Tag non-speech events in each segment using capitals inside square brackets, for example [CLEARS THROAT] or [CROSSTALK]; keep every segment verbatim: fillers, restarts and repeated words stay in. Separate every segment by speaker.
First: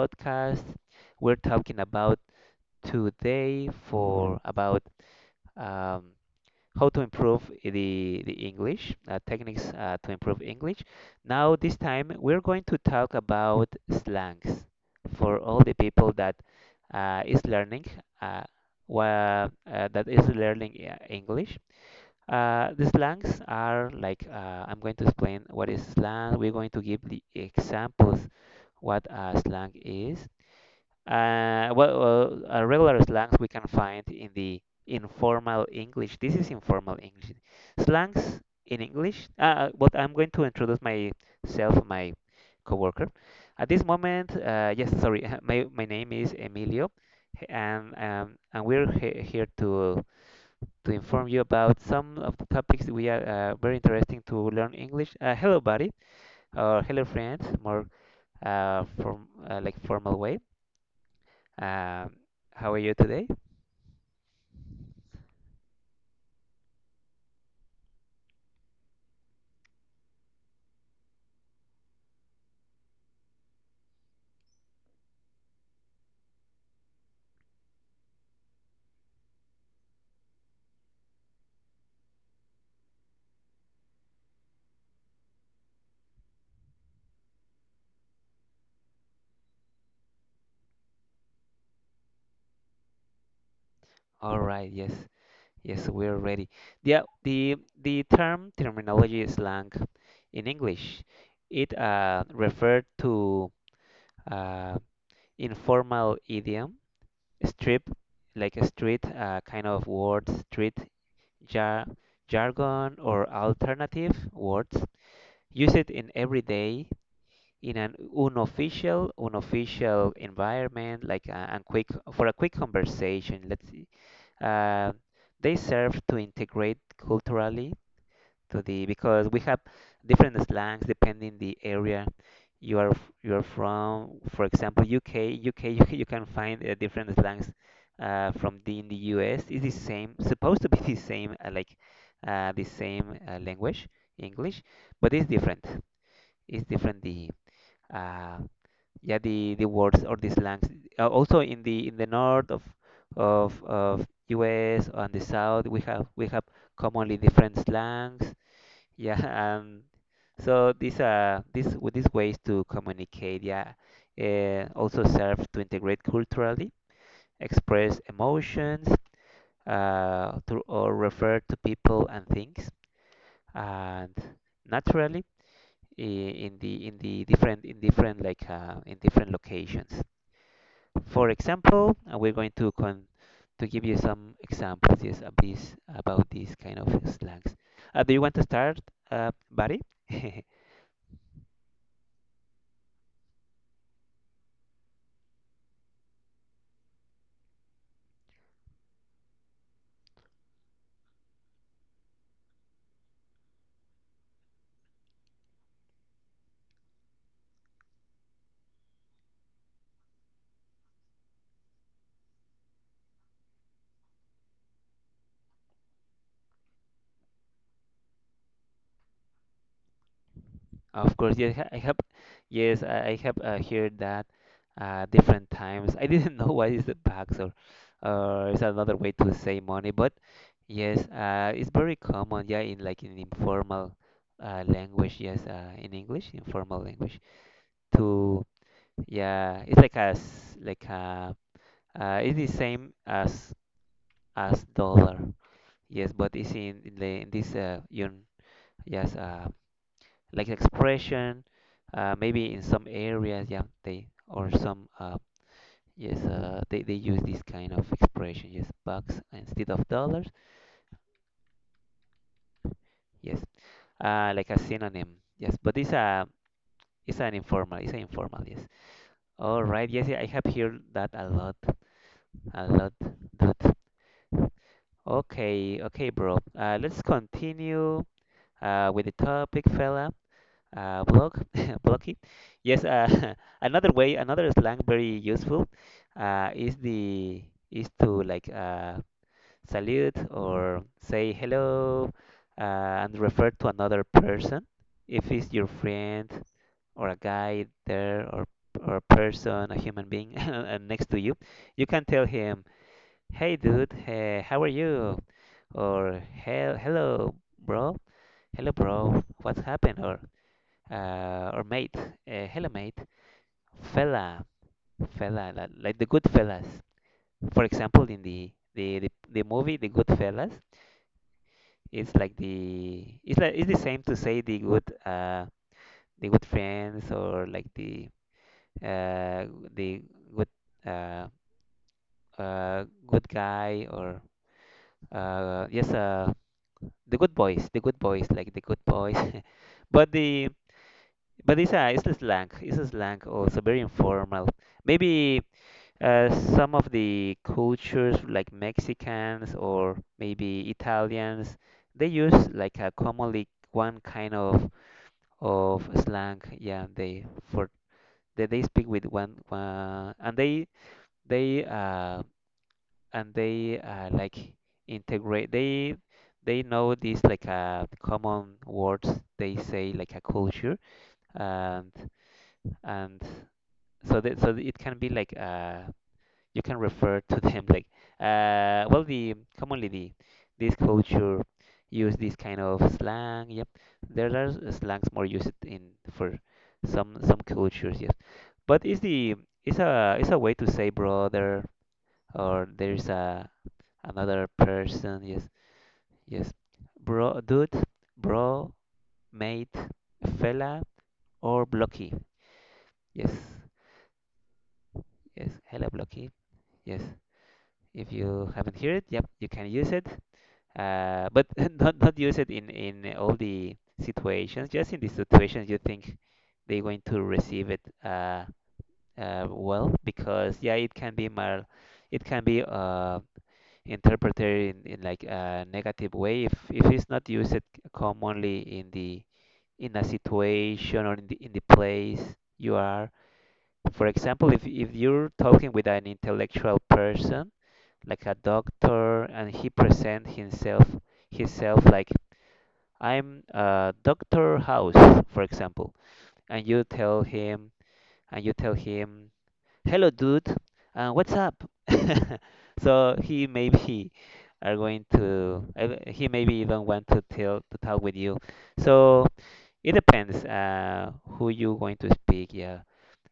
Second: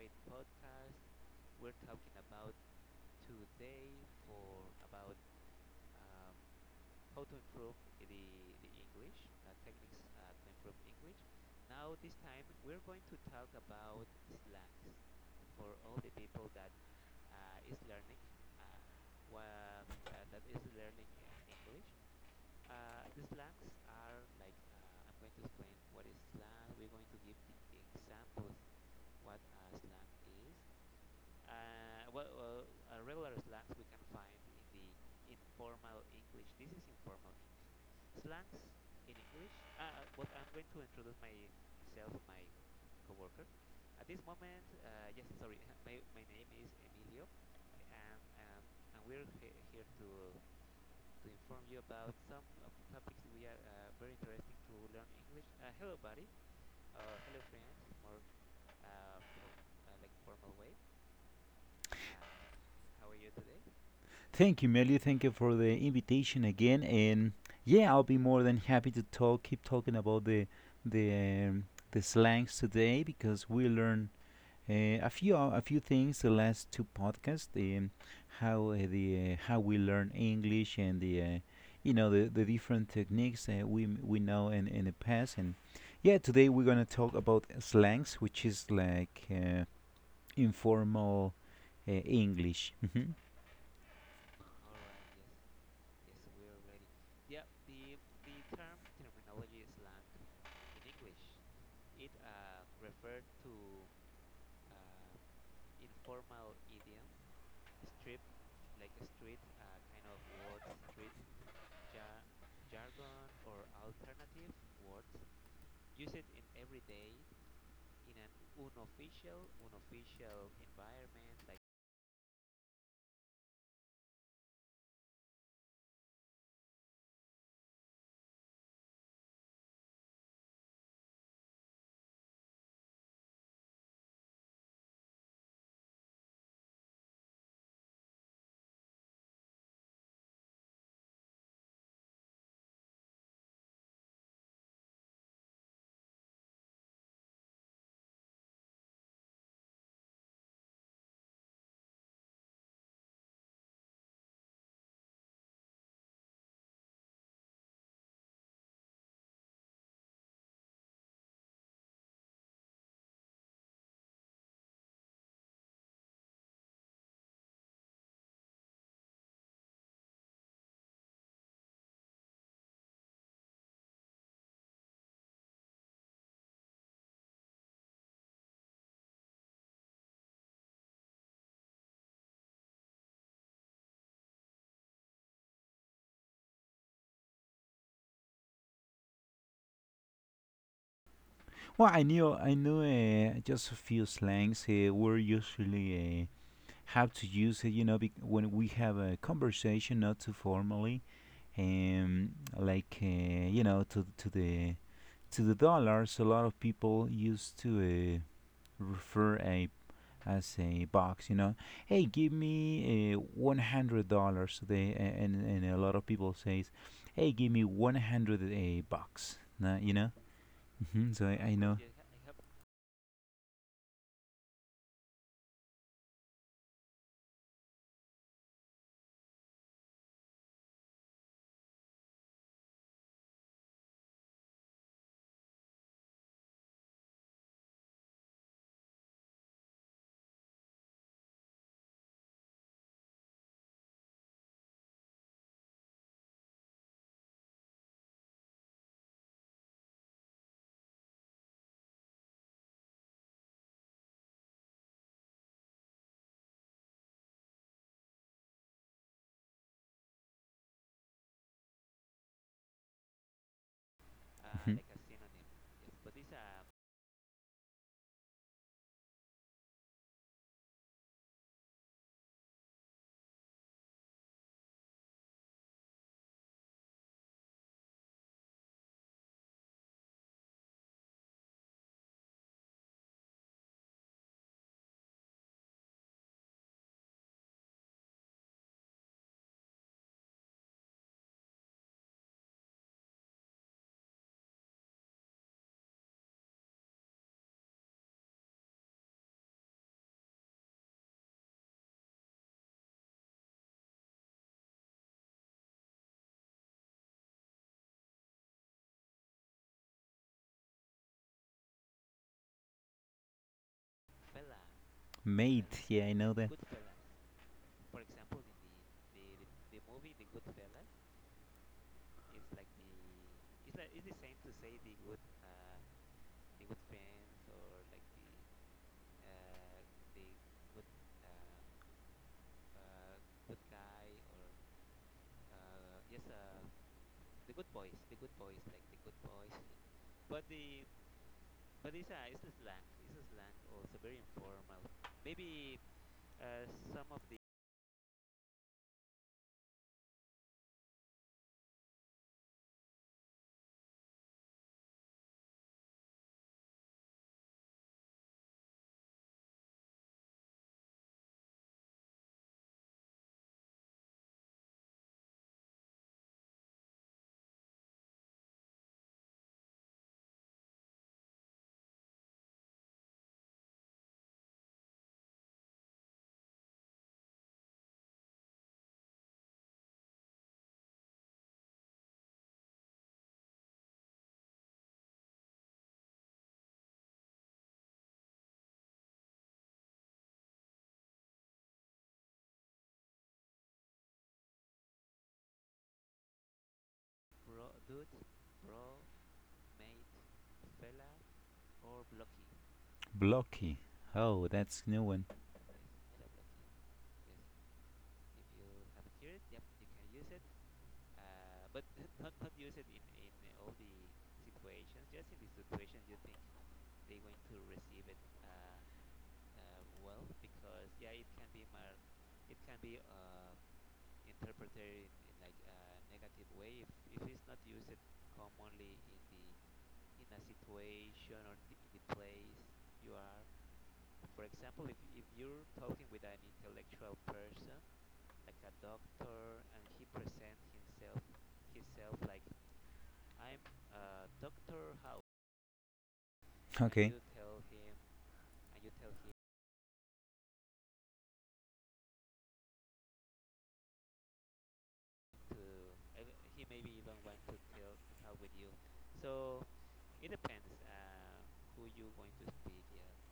Speaker 1: podcast. We're talking about today for about um, how to improve the the English uh, techniques uh, to improve English. Now this time we're going to talk about slangs for all the people that uh, is learning uh, wha- uh, that is learning uh, English. Uh, the slangs are like uh, I'm going to explain what is slang. We're going to give the examples what a slang is. Uh, what uh, uh, Regular slangs we can find in the informal English. This is informal English. Slangs in English. Uh, uh, but I'm going to introduce myself, my coworker. At this moment, uh, yes, sorry, [LAUGHS] my my name is Emilio, and um, and we're he here to to inform you about some of the topics we are uh, very interesting to learn English. Uh, hello, buddy, or hello, friends, more uh, from uh, like formal way. Um, how are you today?
Speaker 2: Thank you, Melio. Thank you for the invitation again. And yeah, I'll be more than happy to talk, keep talking about the the um, the slangs today because we learned uh, a few a few things the last two podcasts. Um, how uh, the uh, how we learn English and the uh, you know the, the different techniques, uh, we m- we know in in the past. And yeah, today we're gonna talk about slangs, which is like uh, informal uh, English. [LAUGHS]
Speaker 1: All right, yes, yes, we're ready. Yeah, the the term terminology is slang in English. It uh, referred to uh, informal idiom, strip, like a street uh, kind of word, street jar- jargon or alternative words. Use it in everyday, in an unofficial, unofficial environment, like a, and quick for a quick conversation. Let's see. Uh, they serve to integrate culturally to the because we have different slangs depending the area you are f- you are from. For example, U K, U K, [LAUGHS] you, you can find uh, different slangs uh, from the in the U S. It's the same, supposed to be [LAUGHS] the same, uh, like uh, the same uh, language, English, but it's different. It's different the uh, yeah the the words or the slangs. Uh, also in the in the north of of of U S and the south, we have we have commonly different slangs yeah, um, so these uh these with these ways to communicate, yeah, uh, also serve to integrate culturally, express emotions, uh, to, or refer to people and things, and naturally I- in the in the different in different like uh, in different locations. For example, uh, we're going to con to give you some examples, yes, of this about these kind of slangs. Uh, do you want to start, uh, Barry? [LAUGHS]
Speaker 2: Well, I knew I knew uh, just a few slangs, uh, we're usually, uh, how to use it, you know, bec- when we have a conversation, not too formally, um, like uh, you know, to to the to the dollars. A lot of people used to uh, refer a as a box, you know, hey, give me uh, one hundred dollars. so They a- and and a lot of people says, hey, give me one hundred a bucks. Nah, you know, hmm
Speaker 1: Of
Speaker 2: so I,
Speaker 1: course,
Speaker 2: I
Speaker 1: yes,
Speaker 2: know.
Speaker 1: I have, yes, I I have uh, heard that uh, different times. I [LAUGHS] didn't know what is the tax or, or is another way to say money, but yes, uh, it's very common, yeah, in like in informal uh, language, yes, uh, in English, informal language. To yeah, it's like a s- like a uh, it's the same as as dollar, yes, but it's in, in the in this uh, un, yes, uh, like expression uh, maybe in some areas yeah they or some uh, yes uh, they, they use this kind of expression yes bucks instead of dollars yes uh, like a
Speaker 2: Mhm.
Speaker 1: synonym yes but it's a it's an informal it's an informal yes all right yes I have heard that a lot a lot that okay okay bro uh, let's continue uh, with the topic fella uh, block [LAUGHS] blocky. Yes, uh, [LAUGHS] another way, another slang very useful uh, is the is to like uh, salute or say hello uh, and refer to another person if it's your friend or a guy there or or a person, a human being [LAUGHS] uh, next to you. You can tell him, "Hey, dude, hey, how are you?" Or "Hell, hello, bro, hello, bro, what's happened?" Or uh, or mate, uh, hello mate, fella, fella, like,
Speaker 2: Mate,
Speaker 1: like
Speaker 2: yeah,
Speaker 1: the
Speaker 2: I
Speaker 1: good
Speaker 2: know that.
Speaker 1: fellas. For example, in the the, the, the movie The Good Fellas, it's like the it's like it's the same to say the good uh the good friends or like the uh the good uh uh good guy or uh yes uh the good boys the good boys like the good boys [LAUGHS] but the but it's a it's a slang it's a slang also very informal maybe. Uh, some of the cultures, like Mexicans or maybe Italians, they use like a commonly one kind of of slang. Yeah, they for they, they speak with one, one and they they uh and they uh like integrate. They they know these like uh common words they say like a culture and and so that so it can be like uh you can refer to them like uh, well the commonly the this culture use this kind of slang yep there are slangs more used in for some some cultures yes but is the it's a it's a way to say brother or there's a another person yes yes bro dude bro mate fella or blocky yes
Speaker 2: Blocky. Oh, that's new one.
Speaker 1: yes hello blocky yes if you haven't heard it yep you can use it. Uh, but [LAUGHS] not not use it in in all the situations. Just in the situations you think they're going to receive it uh, uh, well, because yeah, it can be mal, it can be uh, interpreted in, in like a negative way if if it's not used commonly in the in a situation or in the in the place you are. For example, if if you're talking with an intellectual person like a doctor and he present himself himself like I'm uh, Doctor House, for example, and you
Speaker 2: Okay.
Speaker 1: tell him, and you tell him, hello, dude, uh, what's up? [LAUGHS] So he maybe are going to, uh, he maybe even want to tell to talk with you. So it depends uh, who you going to speak. Yeah,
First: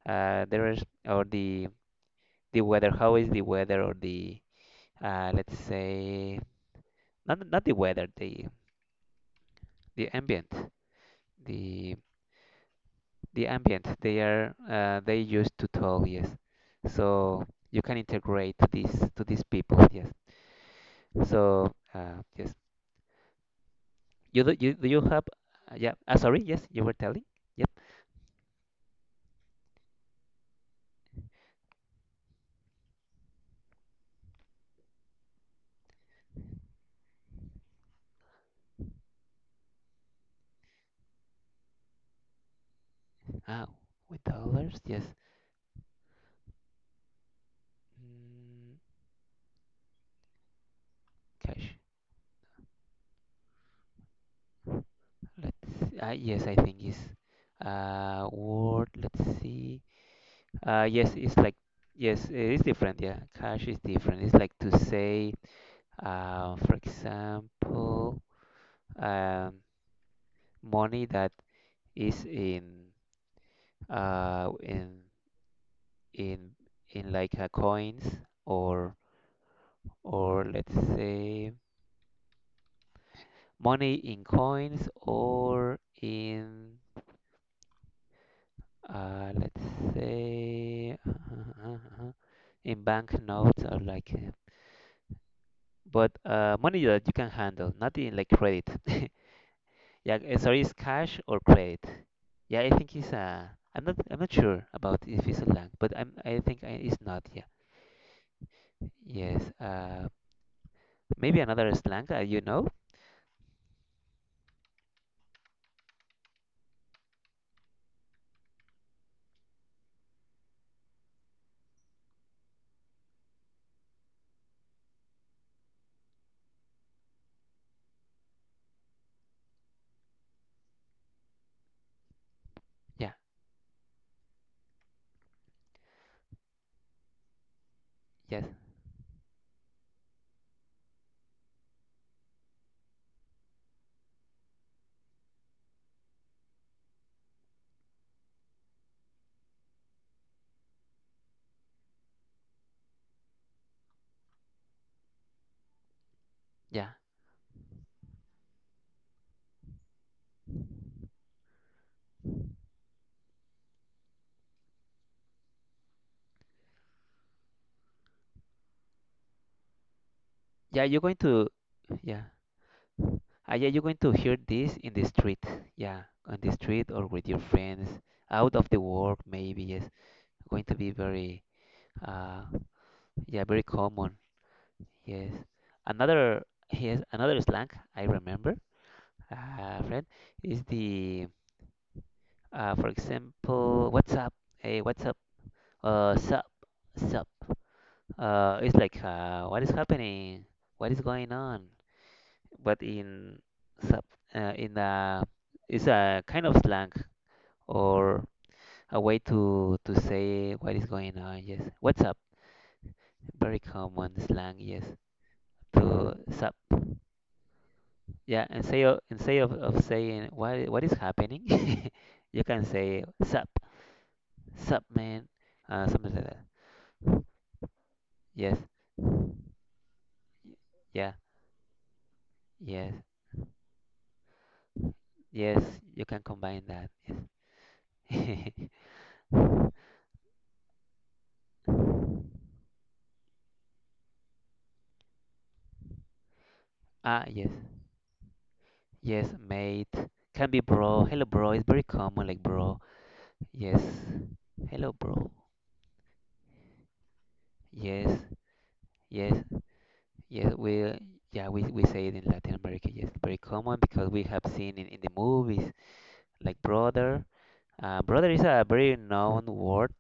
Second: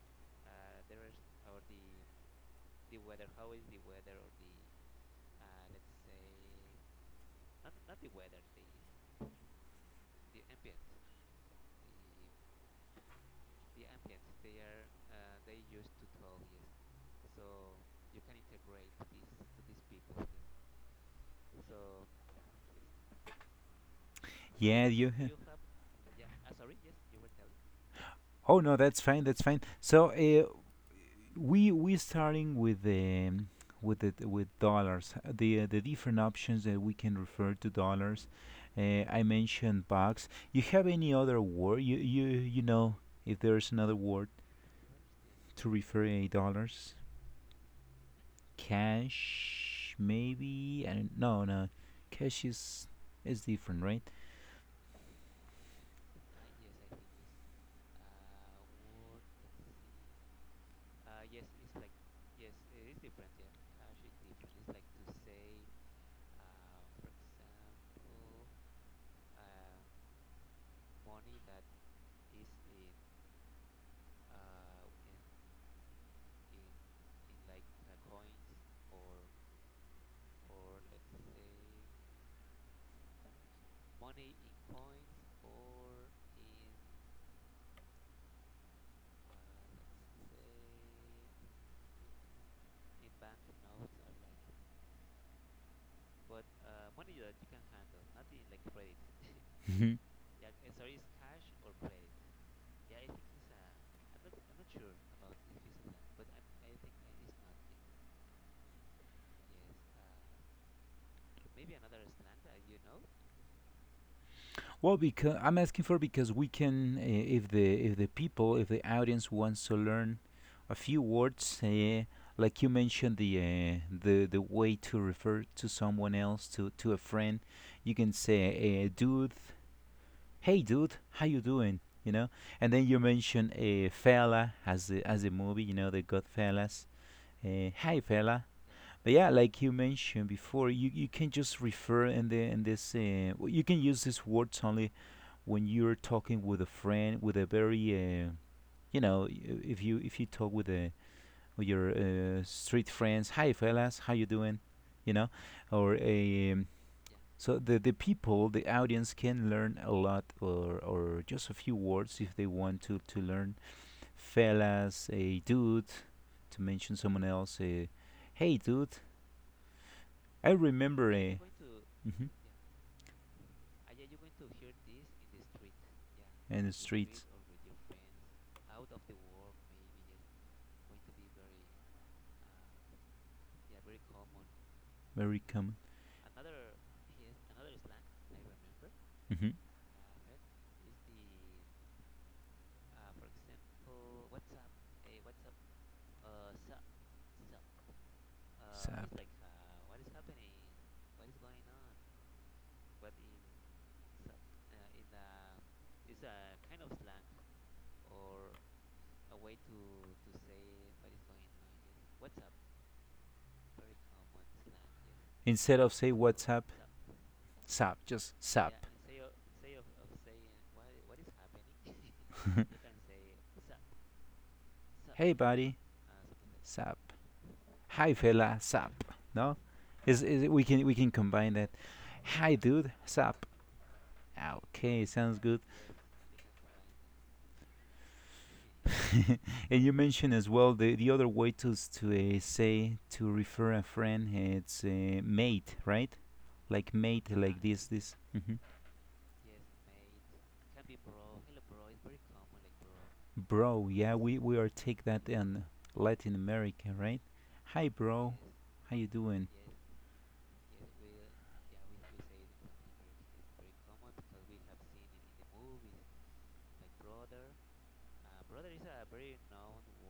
Speaker 1: uh, there is or the the weather. How is the weather or the uh, let's say not not the weather, the the ambient, the the ambient they are uh, they use to talk yes so you can integrate this to these people yes so uh, yes you do you
Speaker 2: Yeah,
Speaker 1: do you
Speaker 2: you. ha-
Speaker 1: have uh, yeah ah sorry yes you were telling yep
Speaker 2: Oh no, that's fine. That's fine. So uh, we we starting with the with the, with dollars. uh, The uh, the different options that we can refer to dollars. Uh, I mentioned bucks. You have any other word? You you you know if there's
Speaker 1: ah
Speaker 2: another
Speaker 1: with
Speaker 2: word
Speaker 1: dollars yes
Speaker 2: to refer a dollars?
Speaker 1: mm,
Speaker 2: Cash, maybe? I don't, no, no.
Speaker 1: cash
Speaker 2: Cash is is different, right?
Speaker 1: let's uh, yes I think is uh word let's see uh yes it's like yes it's different yeah cash is different it's like to say uh for example um money that is in uh in in in like uh, coins or or let's say money in coins or in uh let's say [LAUGHS] in banknotes or like uh, but uh money that you can handle not in like credit [LAUGHS]
Speaker 2: Mhm.
Speaker 1: yeah uh, sorry it's cash or credit yeah I think it's uh I'm not i'm not sure about if it's a land but I'm I think I, it's not yeah. Yes. Uh, maybe another slang that you know.
Speaker 2: Well, because I'm asking for because we can, uh, if the if the people, if the audience wants to learn a few words, uh, like you mentioned, the uh, the the way to refer to someone else, to to a friend, you can say, uh, "Dude, hey, dude, how you doing?" You know, and then you
Speaker 1: Yeah.
Speaker 2: mention a fella as the as the movie, you know, they got fellas. Uh, hi, fella.
Speaker 1: Yes.
Speaker 2: But yeah, like you mentioned before, you, you can just refer, in the in this uh, w- you can use these words only when you're talking with a friend, with a very uh, you know y- if you if you talk with a with your uh, street friends, hi fellas, how you doing, you know, or a,
Speaker 1: Yeah.
Speaker 2: so the the people the audience can learn a lot, or or just a few words if they want to to learn fellas, a dude, to mention someone else. Uh, hey dude, I
Speaker 1: Yeah. You're
Speaker 2: remember
Speaker 1: going
Speaker 2: a,
Speaker 1: to.
Speaker 2: mhm,
Speaker 1: Yeah. Uh, yeah. You're going to hear this in the street. Yeah. On the
Speaker 2: and the
Speaker 1: street or
Speaker 2: streets,
Speaker 1: with your friends, out of the work, maybe. Yes. Going to be very. Uh, yeah. Very common.
Speaker 2: very
Speaker 1: Yes.
Speaker 2: common.
Speaker 1: Another. Yes. Another slang I remember.
Speaker 2: Mhm.
Speaker 1: Uh, friend is the. Uh, for example, what's up? Hey, what's up? Uh, sup, sup. Uh, it's like
Speaker 2: Sap.
Speaker 1: uh, what is happening, what is going on, but in sub uh, in a it's a kind of slang or a way to to say what is going on. Yes, what's up? Very common slang. Yes,
Speaker 2: Instead of say
Speaker 1: to
Speaker 2: what's
Speaker 1: sub.
Speaker 2: up, sap, just
Speaker 1: Yeah, and
Speaker 2: sap.
Speaker 1: say o- instead of, of saying what what is happening, [LAUGHS] you
Speaker 2: [LAUGHS]
Speaker 1: can say sup, sup
Speaker 2: Hey
Speaker 1: man,
Speaker 2: buddy,
Speaker 1: uh, something like
Speaker 2: sap.
Speaker 1: that.
Speaker 2: Hi fella,
Speaker 1: Yes,
Speaker 2: sap. No, is is we can we can
Speaker 1: yeah,
Speaker 2: combine that. Hi dude,
Speaker 1: yes,
Speaker 2: sap. Ah, okay, sounds good.
Speaker 1: yes. You can combine that. Yes. [LAUGHS]
Speaker 2: [LAUGHS]
Speaker 1: Ah,
Speaker 2: And you mentioned as well the, the other way, to s- to uh, say, to refer a friend. uh, It's uh, mate, right? Like mate,
Speaker 1: yes,
Speaker 2: like this this. Hmm.
Speaker 1: yes, mate. Can be bro. Hello, bro. It's very common, like bro.
Speaker 2: Bro,
Speaker 1: Yes.
Speaker 2: yeah, we we are
Speaker 1: Hello,
Speaker 2: take that
Speaker 1: bro.
Speaker 2: in Latin America, right? Hi,
Speaker 1: Yes,
Speaker 2: bro. How you
Speaker 1: yes,
Speaker 2: doing?
Speaker 1: yes. We, yeah, we we say it in Latin America. Yes, very common because we have seen in, in the movies, like brother. Uh, brother is a very known word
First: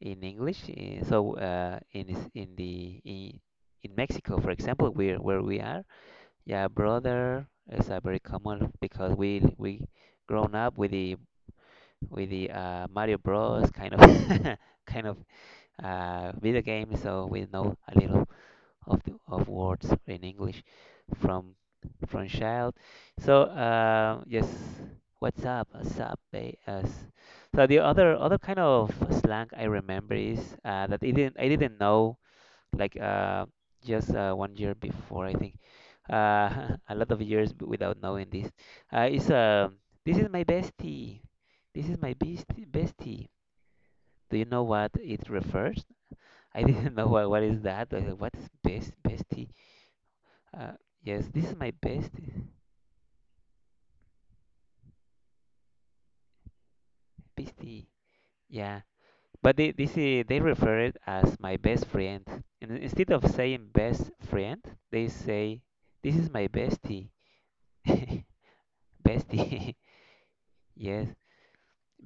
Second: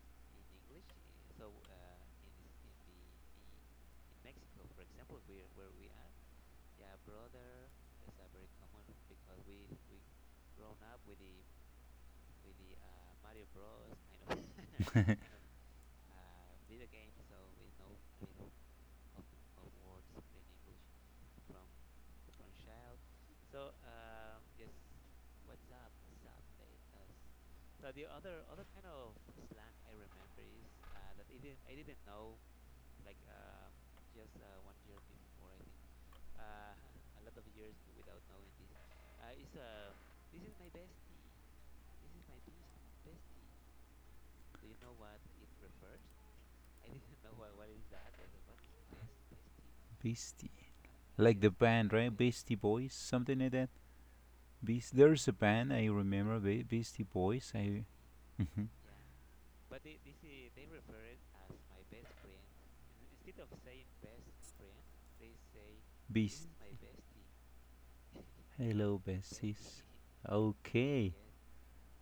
Speaker 1: in English. eh, So, uh, in is- in the in, in Mexico, for example, where where we are, yeah, brother is a very common because we we grown up with the with the uh, Mario Bros. Kind of [LAUGHS] kind of
Speaker 2: [LAUGHS]
Speaker 1: uh, video game, so we know a little of the, of words in English from from child. So uh, yes, what's up? What's up? eh, uh, So the other other kind of slang I remember is uh, that I didn't I didn't know like uh, just uh, one year before, I think. Uh, [LAUGHS] a lot of years b- without knowing this. Uh, it's uh, this is my bestie. This is my bestie. Bestie. Do you know what it refers? I didn't [LAUGHS] know what, what is that. I said, what is best bestie?
Speaker 2: Beastie.
Speaker 1: Uh, yes,
Speaker 2: Like
Speaker 1: this
Speaker 2: the
Speaker 1: is my
Speaker 2: band,
Speaker 1: best
Speaker 2: right? Beastie Boys, something like that. Beast. There's a band I remember, Be- Beastie Boys.
Speaker 1: bestie.
Speaker 2: I. Mhm.
Speaker 1: Yeah, but they this is, they refer it as my best friend. And instead of saying best friend, they say this is my
Speaker 2: Beast.
Speaker 1: bestie. [LAUGHS]
Speaker 2: Hello,
Speaker 1: Bestie.
Speaker 2: besties.
Speaker 1: [LAUGHS] Yes.
Speaker 2: Okay.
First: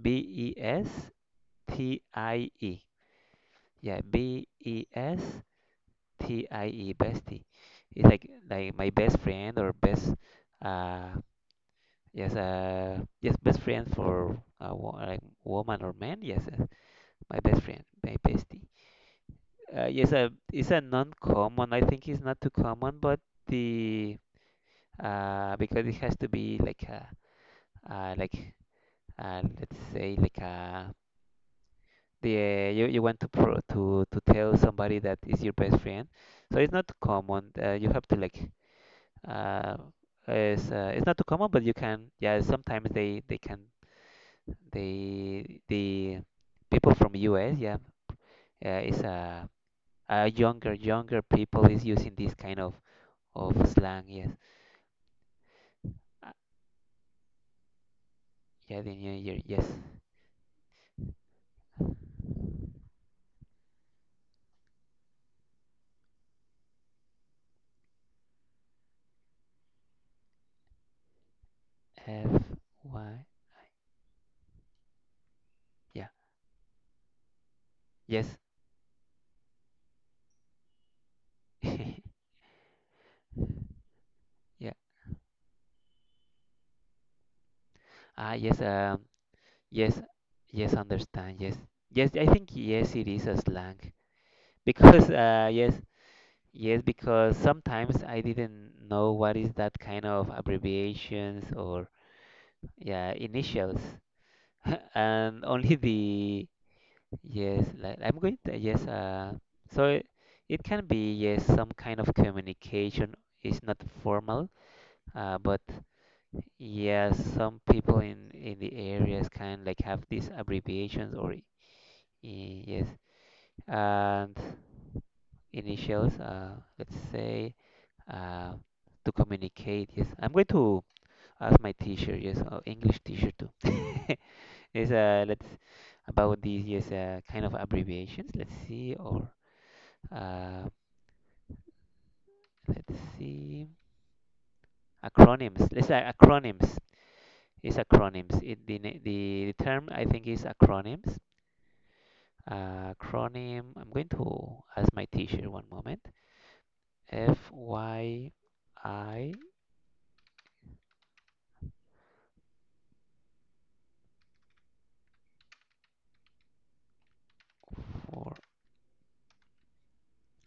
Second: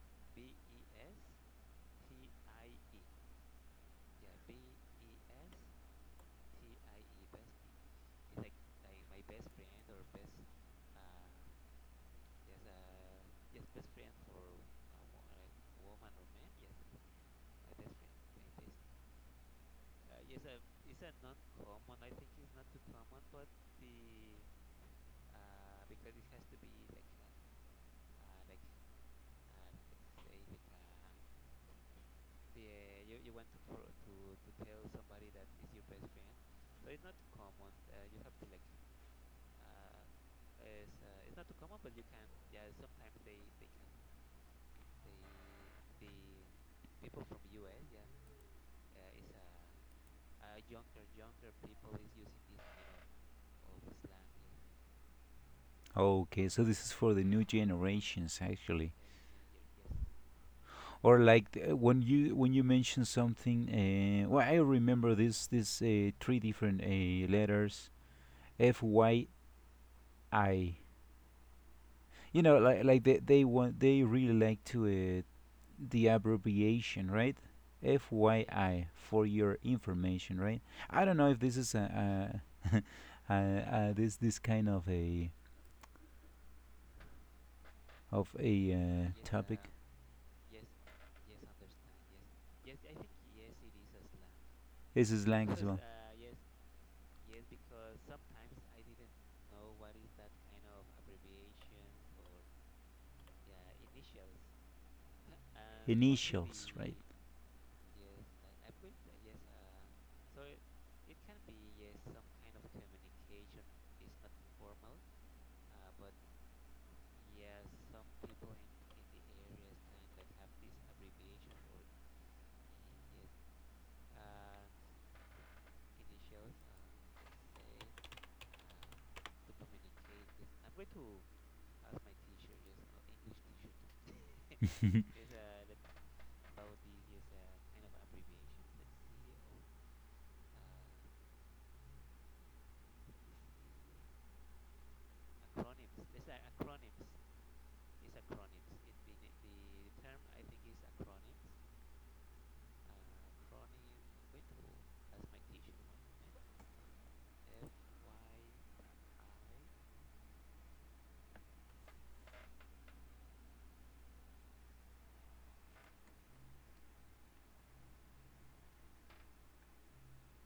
Speaker 1: B E S T I E. Yeah, B E S T I E, bestie. It's like like my best friend or best uh yes uh yes best friend for a wo like woman or man. Yes, uh, my best friend, my bestie. Uh, yes, uh, it's a non-common. I think it's not too common, but the uh because it has to be like a, uh like, uh let's say like a. Yeah, you, you want to pro to to tell somebody that is your best friend. So it's not common. Uh, you have to like, uh, it's uh, it's not too common, but you can. Yeah, sometimes they they can, they the people from U S. Yeah, uh, is, uh, uh younger younger people is using this kind of of slang. Yes. Uh,
Speaker 2: Okay, so this is for the new generations,
Speaker 1: yeah,
Speaker 2: actually.
Speaker 1: the new year. Yes.
Speaker 2: Or like th- when you when you mention something, uh, well, I remember this this uh, three different uh, letters, F Y I.
Speaker 1: F
Speaker 2: You know, like, like they
Speaker 1: Y.
Speaker 2: they want they really like to uh, the
Speaker 1: Yeah.
Speaker 2: abbreviation, right?
Speaker 1: Yes.
Speaker 2: F Y I, for your information, right? I don't know if this is a,
Speaker 1: [LAUGHS]
Speaker 2: a, [LAUGHS] a, a this this kind of
Speaker 1: Yeah.
Speaker 2: a of
Speaker 1: Ah,
Speaker 2: a
Speaker 1: yes.
Speaker 2: uh,
Speaker 1: Um,
Speaker 2: topic.
Speaker 1: Yes, yes, understand. Yes, yes, I think yes, it is a slang, [LAUGHS]
Speaker 2: This is
Speaker 1: because
Speaker 2: slang as well.
Speaker 1: uh, yes, yes, because sometimes I didn't know what is that kind of abbreviations or, yeah, initials, [LAUGHS] and only
Speaker 2: Initials,
Speaker 1: the,
Speaker 2: right?
Speaker 1: yes, like I'm going to, yes, uh, so it, it can be, yes, some kind of communication is not formal, uh, but yeah, some people in in the areas kind like have these abbreviations or, i- yes, and initials. Uh, let's say, uh, to communicate. Yes, I'm going to ask my teacher. Yes, uh, English teacher too. [LAUGHS] Yes,
Speaker 2: [LAUGHS]
Speaker 1: uh, let's about these. Yes, uh, kind of abbreviations. Let's see, or uh, let's see acronyms. Let's say acronyms. It's acronyms. It, the, na- the term I think is acronyms. Uh, acronym. I'm going to ask my teacher one moment. F Y I for...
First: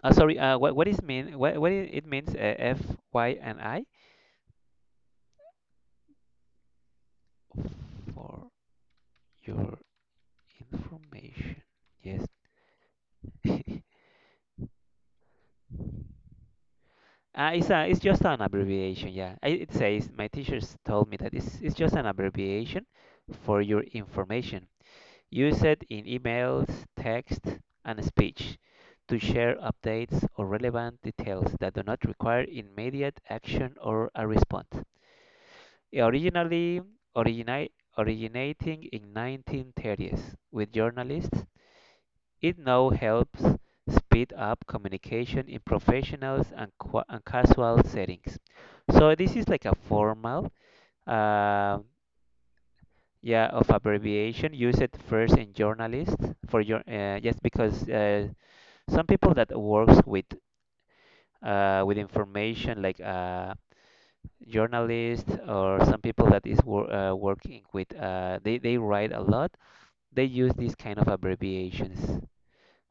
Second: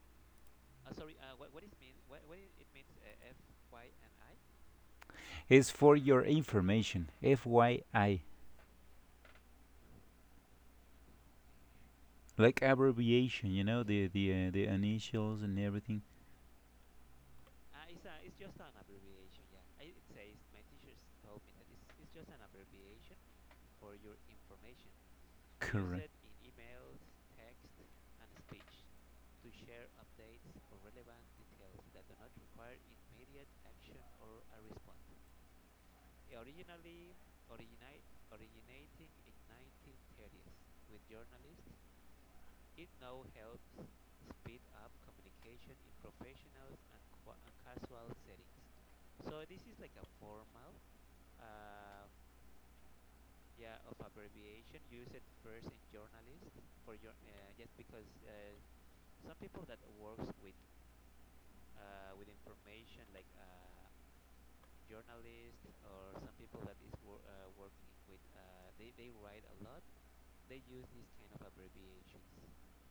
Speaker 1: Uh, sorry, uh, what, what is mean? What, what it it means? Uh, F, Y, and I?
Speaker 2: It's for your information, F Y I,
Speaker 1: For your information. Yes.
Speaker 2: like abbreviation, you know,
Speaker 1: [LAUGHS]
Speaker 2: the the uh, the initials and everything.
Speaker 1: Uh, it's a, it's just an abbreviation. Yeah. I, it says my teachers told me that it's it's just an abbreviation for your information. Use it in
Speaker 2: Correct. Relevant
Speaker 1: emails,
Speaker 2: details
Speaker 1: text, and speech to share updates or relevant details that do not
Speaker 2: that do not
Speaker 1: require
Speaker 2: require
Speaker 1: immediate
Speaker 2: immediate
Speaker 1: action
Speaker 2: action
Speaker 1: or a
Speaker 2: or a
Speaker 1: response.
Speaker 2: response.
Speaker 1: Originally originate, originating in nineteen thirties with journalists, it now helps speed up communication in professionals and, qua and casual settings. So this is like a formal, uh, yeah, of abbreviation used first in journalists for your, uh, yes, because, uh, some people that works with, uh, with information like, uh, journalists or some people that is wor- uh, working with, uh, they, they write a lot, they use these kind of abbreviations.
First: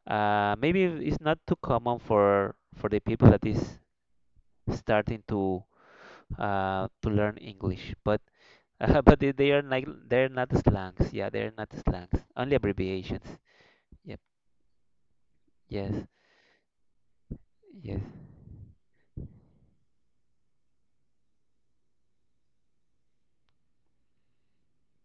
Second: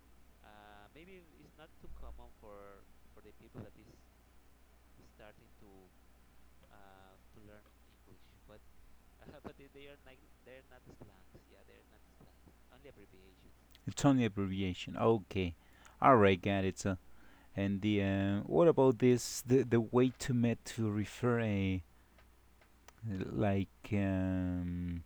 Speaker 1: uh, Maybe it's not too common for for the people that is starting to, uh, to learn english, but [LAUGHS] uh, but they, they are like, they're not slangs, yeah, they're not slangs, only abbreviations.
Speaker 2: It's
Speaker 1: Yep.
Speaker 2: only abbreviation. Okay.
Speaker 1: Yes,
Speaker 2: All right, got it. So, and the
Speaker 1: yes.
Speaker 2: uh, what about this? The the way to met to refer a, like, um,